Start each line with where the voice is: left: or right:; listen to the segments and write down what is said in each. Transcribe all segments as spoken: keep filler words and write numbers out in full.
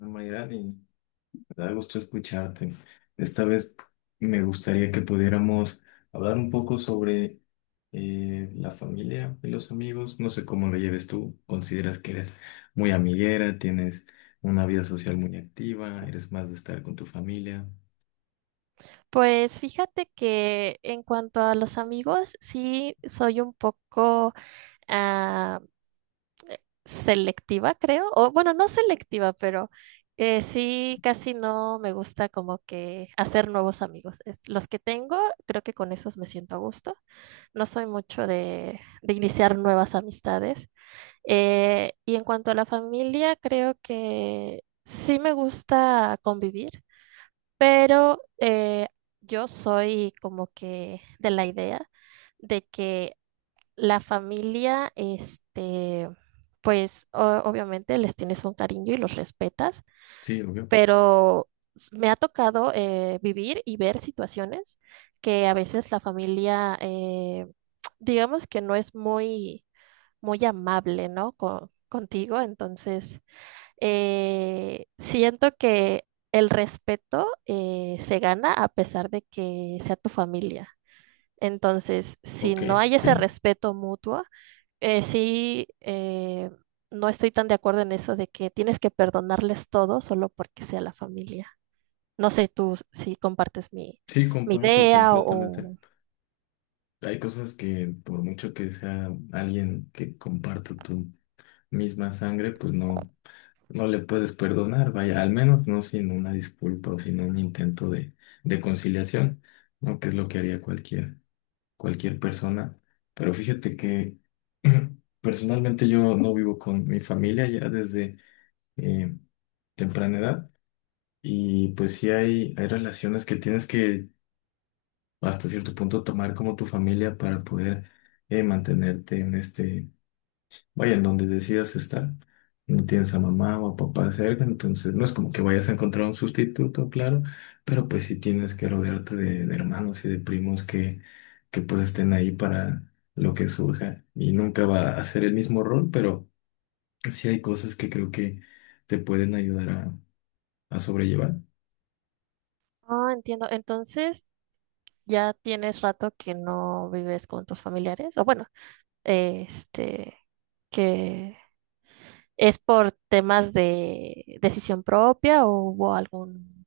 left: Mayrani, me da gusto escucharte. Esta vez me gustaría que pudiéramos hablar un poco sobre eh, la familia y los amigos. No sé cómo lo lleves tú. ¿Consideras que eres muy amiguera? ¿Tienes una vida social muy activa? ¿Eres más de estar con tu familia?
right: Pues fíjate que en cuanto a los amigos, sí soy un poco ah, selectiva, creo. O bueno, no selectiva, pero eh, sí casi no me gusta como que hacer nuevos amigos. Es- los que tengo, creo que con esos me siento a gusto. No soy mucho de, de iniciar nuevas amistades. Eh, y en cuanto a la familia, creo que sí me gusta convivir. Pero eh, yo soy como que de la idea de que la familia, este, pues o- obviamente les tienes un cariño y los respetas,
left: Sí, obvio.
right: pero s- me ha tocado eh, vivir y ver situaciones que a veces la familia, eh, digamos que no es muy, muy amable, ¿no? co- contigo. Entonces eh, siento que el respeto eh, se gana a pesar de que sea tu familia. Entonces, si
left: Ok,
right: no hay ese
left: sí.
right: respeto mutuo, eh, sí, eh, no estoy tan de acuerdo en eso de que tienes que perdonarles todo solo porque sea la familia. No sé tú si compartes mi,
left: Sí,
right: mi
left: comparto
right: idea
left: completamente.
right: o...
left: Hay cosas que por mucho que sea alguien que comparta tu misma sangre, pues no. No le puedes perdonar, vaya, al menos no sin una disculpa o sin un intento de, de conciliación, ¿no? Que es lo que haría cualquier, cualquier persona. Pero fíjate que personalmente yo no vivo con mi familia ya desde eh, temprana edad y pues sí hay, hay relaciones que tienes que hasta cierto punto tomar como tu familia para poder eh, mantenerte en este. Vaya, en donde decidas estar, no tienes a mamá o a papá cerca, entonces no es como que vayas a encontrar un sustituto, claro, pero pues sí tienes que rodearte de, de hermanos y de primos que, que pues estén ahí para lo que surja y nunca va a ser el mismo rol, pero sí hay cosas que creo que te pueden ayudar a, a sobrellevar.
right: Ah, entiendo. Entonces, ya tienes rato que no vives con tus familiares, o bueno, este, que ¿es por temas de decisión propia o hubo algún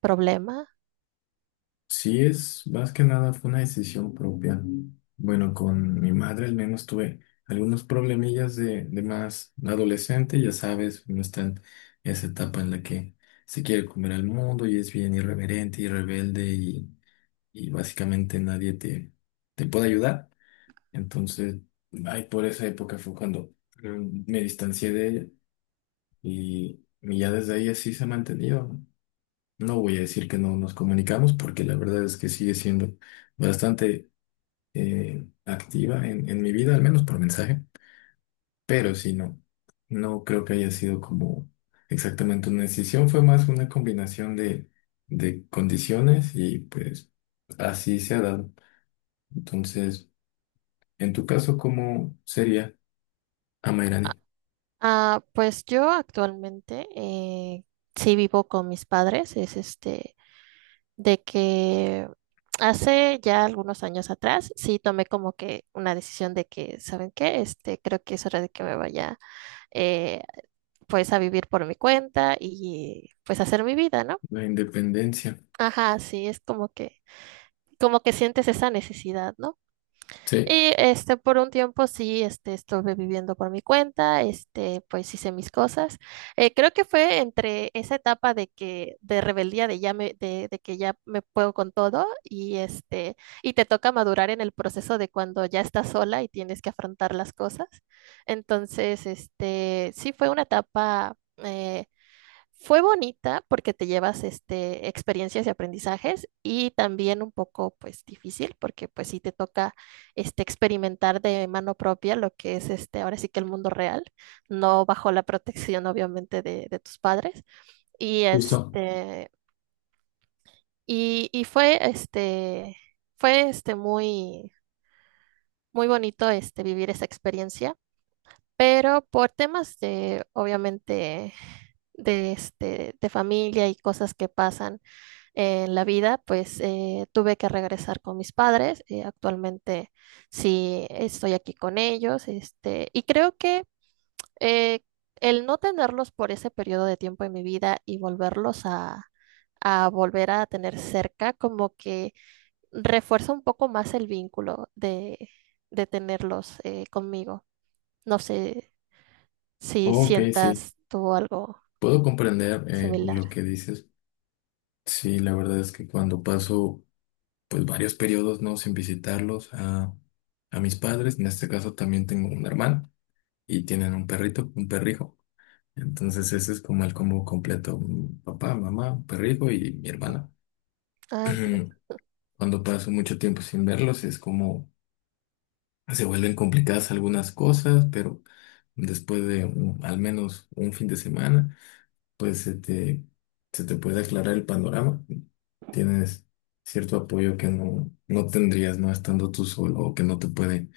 right: problema?
left: Sí, es más que nada fue una decisión propia. Bueno, con mi madre al menos tuve algunos problemillas de, de más adolescente, ya sabes, uno está en esa etapa en la que se quiere comer al mundo y es bien irreverente y rebelde y, y básicamente nadie te, te puede ayudar. Entonces, ay, por esa época fue cuando mm, me distancié de ella y, y ya desde ahí así se ha mantenido, ¿no? No voy a decir que no nos comunicamos porque la verdad es que sigue siendo bastante eh, activa en, en mi vida, al menos por mensaje, pero sí, no, no creo que haya sido como exactamente una decisión, fue más una combinación de, de condiciones y pues así se ha dado. Entonces, en tu caso, ¿cómo sería,
right: Ah,
left: Amairani?
right: ah, pues yo actualmente eh, sí vivo con mis padres. Es este de que hace ya algunos años atrás sí tomé como que una decisión de que, ¿saben qué? Este, creo que es hora de que me vaya, eh, pues, a vivir por mi cuenta y pues hacer mi vida, ¿no?
left: La independencia.
right: Ajá, sí, es como que, como que sientes esa necesidad, ¿no?
left: Sí,
right: Y este, por un tiempo sí, este, estuve viviendo por mi cuenta, este, pues hice mis cosas. Eh, creo que fue entre esa etapa de que, de rebeldía, de ya me, de, de que ya me puedo con todo, y este, y te toca madurar en el proceso de cuando ya estás sola y tienes que afrontar las cosas. Entonces, este, sí fue una etapa, eh, fue bonita porque te llevas este, experiencias y aprendizajes, y también un poco pues difícil porque pues sí te toca este, experimentar de mano propia lo que es este, ahora sí que el mundo real, no bajo la protección obviamente de, de tus padres. Y
left: justo.
right: este, y, y fue este, fue este muy, muy bonito este, vivir esa experiencia, pero por temas de obviamente de, este, de familia y cosas que pasan en la vida. Pues eh, tuve que regresar con mis padres. Eh, actualmente sí estoy aquí con ellos, este, y creo que eh, el no tenerlos por ese periodo de tiempo en mi vida y volverlos a, a volver a tener cerca, como que refuerza un poco más el vínculo de, de tenerlos eh, conmigo. No sé si
left: Ok, sí,
right: sientas tú algo
left: puedo comprender eh,
right: similar.
left: lo que dices. Sí, la verdad es que cuando paso pues varios periodos, ¿no? Sin visitarlos a, a mis padres. En este caso también tengo un hermano y tienen un perrito, un perrijo. Entonces ese es como el combo completo. Un papá, mamá, un perrijo y mi hermana.
right: Ah, entiendo.
left: Cuando paso mucho tiempo sin verlos es como se vuelven complicadas algunas cosas, pero después de un- al menos un fin de semana, pues se te, se te puede aclarar el panorama. Tienes cierto apoyo que no, no tendrías, ¿no? Estando tú solo o que no te puede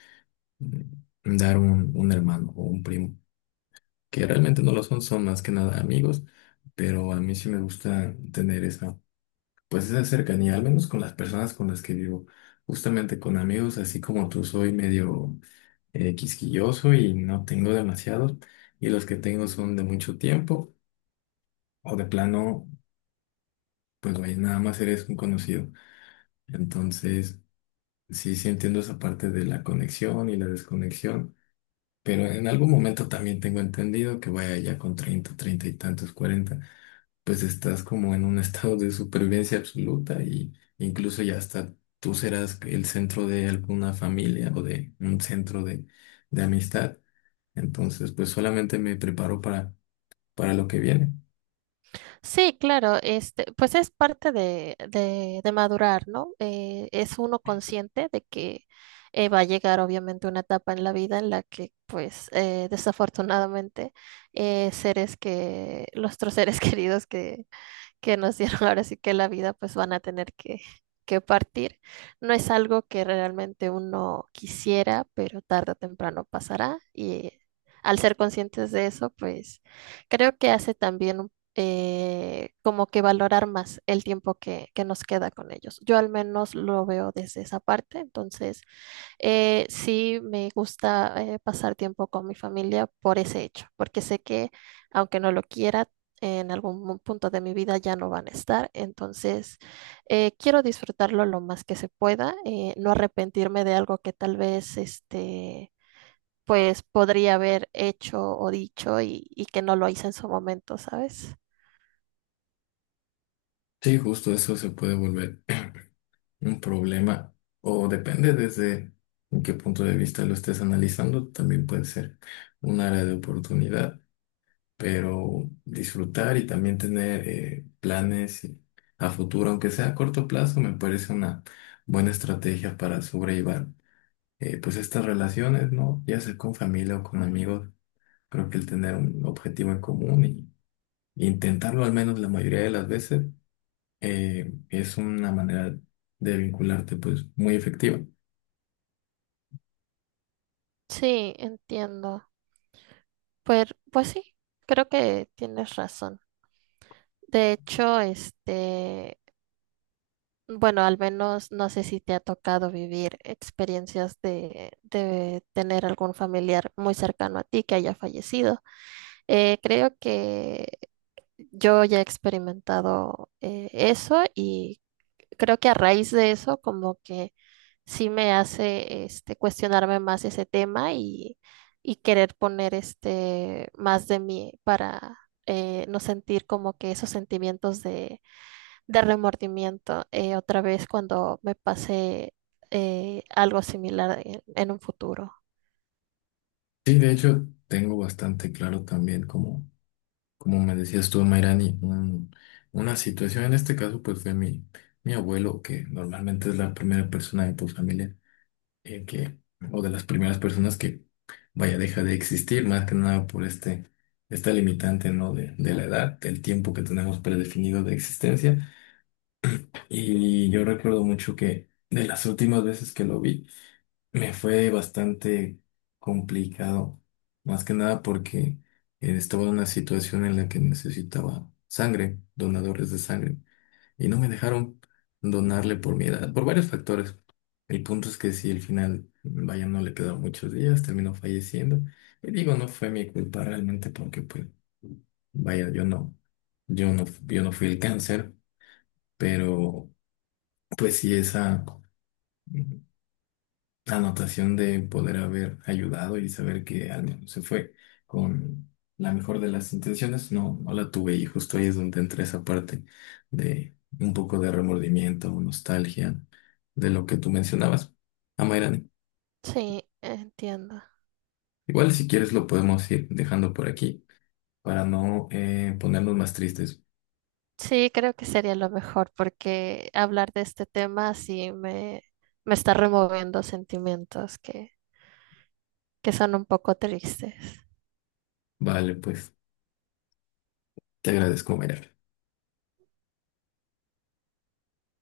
left: mm, dar un, un hermano o un primo, que realmente no lo son, son más que nada amigos, pero a mí sí me gusta tener esa, pues esa cercanía, al menos con las personas con las que vivo. Justamente con amigos, así como tú, soy medio eh, quisquilloso y no tengo demasiados, y los que tengo son de mucho tiempo o de plano, pues vaya, nada más eres un conocido. Entonces, sí, sí entiendo esa parte de la conexión y la desconexión, pero en algún momento también tengo entendido que vaya ya con treinta treinta y tantos, cuarenta, pues estás como en un estado de supervivencia absoluta y incluso ya hasta tú serás el centro de alguna familia o de un centro de, de amistad. Entonces, pues solamente me preparo para, para lo que viene.
right: Sí, claro, este, pues es parte de, de, de madurar, ¿no? Eh, es uno consciente de que eh, va a llegar obviamente una etapa en la vida en la que, pues, eh, desafortunadamente, eh, seres que, nuestros seres queridos que, que nos dieron ahora sí que la vida, pues van a tener que, que partir. No es algo que realmente uno quisiera, pero tarde o temprano pasará, y al ser conscientes de eso, pues creo que hace también un eh, como que valorar más el tiempo que, que nos queda con ellos. Yo al menos lo veo desde esa parte. Entonces eh, sí, me gusta eh, pasar tiempo con mi familia por ese hecho, porque sé que aunque no lo quiera, en algún mo- punto de mi vida ya no van a estar. Entonces eh, quiero disfrutarlo lo más que se pueda, eh, no arrepentirme de algo que tal vez este, pues podría haber hecho o dicho y, y que no lo hice en su momento, ¿sabes?
left: Sí, justo eso se puede volver un problema, o depende desde en qué punto de vista lo estés analizando, también puede ser un área de oportunidad, pero disfrutar y también tener eh, planes y- a futuro, aunque sea a corto plazo, me parece una buena estrategia para sobrellevar eh, pues estas relaciones, ¿no? Ya sea con familia o con amigos, creo que el tener un objetivo en común y intentarlo al menos la mayoría de las veces eh, es una manera de vincularte pues muy efectiva.
right: Sí, entiendo. Pues, pues sí, creo que tienes razón. De hecho, este, bueno, al menos no sé si te ha tocado vivir experiencias de, de tener algún familiar muy cercano a ti que haya fallecido. Eh, creo que yo ya he experimentado eh, eso, y creo que a raíz de eso como que sí me hace este, cuestionarme más ese tema, y, y querer poner este, más de mí para eh, no sentir como que esos sentimientos de de remordimiento eh, otra vez cuando me pase eh, algo similar en, en un futuro.
left: Sí, de hecho, tengo bastante claro también, como, como me decías tú, Mayrani, un- una situación, en este caso, pues fue mi, mi abuelo, que normalmente es la primera persona de tu familia, eh, que, o de las primeras personas que, vaya, deja de existir, más que nada por este, esta limitante, ¿no? De, de la edad, del tiempo que tenemos predefinido de existencia. Y yo recuerdo mucho que de las últimas veces que lo vi, me fue bastante complicado, más que nada porque eh, estaba en una situación en la que necesitaba sangre, donadores de sangre, y no me dejaron donarle por mi edad, por varios factores. El punto es que si al final, vaya, no le quedaron muchos días, terminó falleciendo. Y digo, no fue mi culpa realmente porque, pues, vaya, yo no, yo no, yo no fui el cáncer, pero pues sí esa anotación de poder haber ayudado y saber que al menos se fue con la mejor de las intenciones, no, no la tuve, y justo ahí es donde entra esa parte de un poco de remordimiento o nostalgia de lo que tú mencionabas. Amairani,
right: Sí, entiendo.
left: igual si quieres lo podemos ir dejando por aquí para no eh, ponernos más tristes.
right: Sí, creo que sería lo mejor porque hablar de este tema sí me, me está removiendo sentimientos que, que son un poco tristes.
left: Vale, pues te agradezco, Amairani.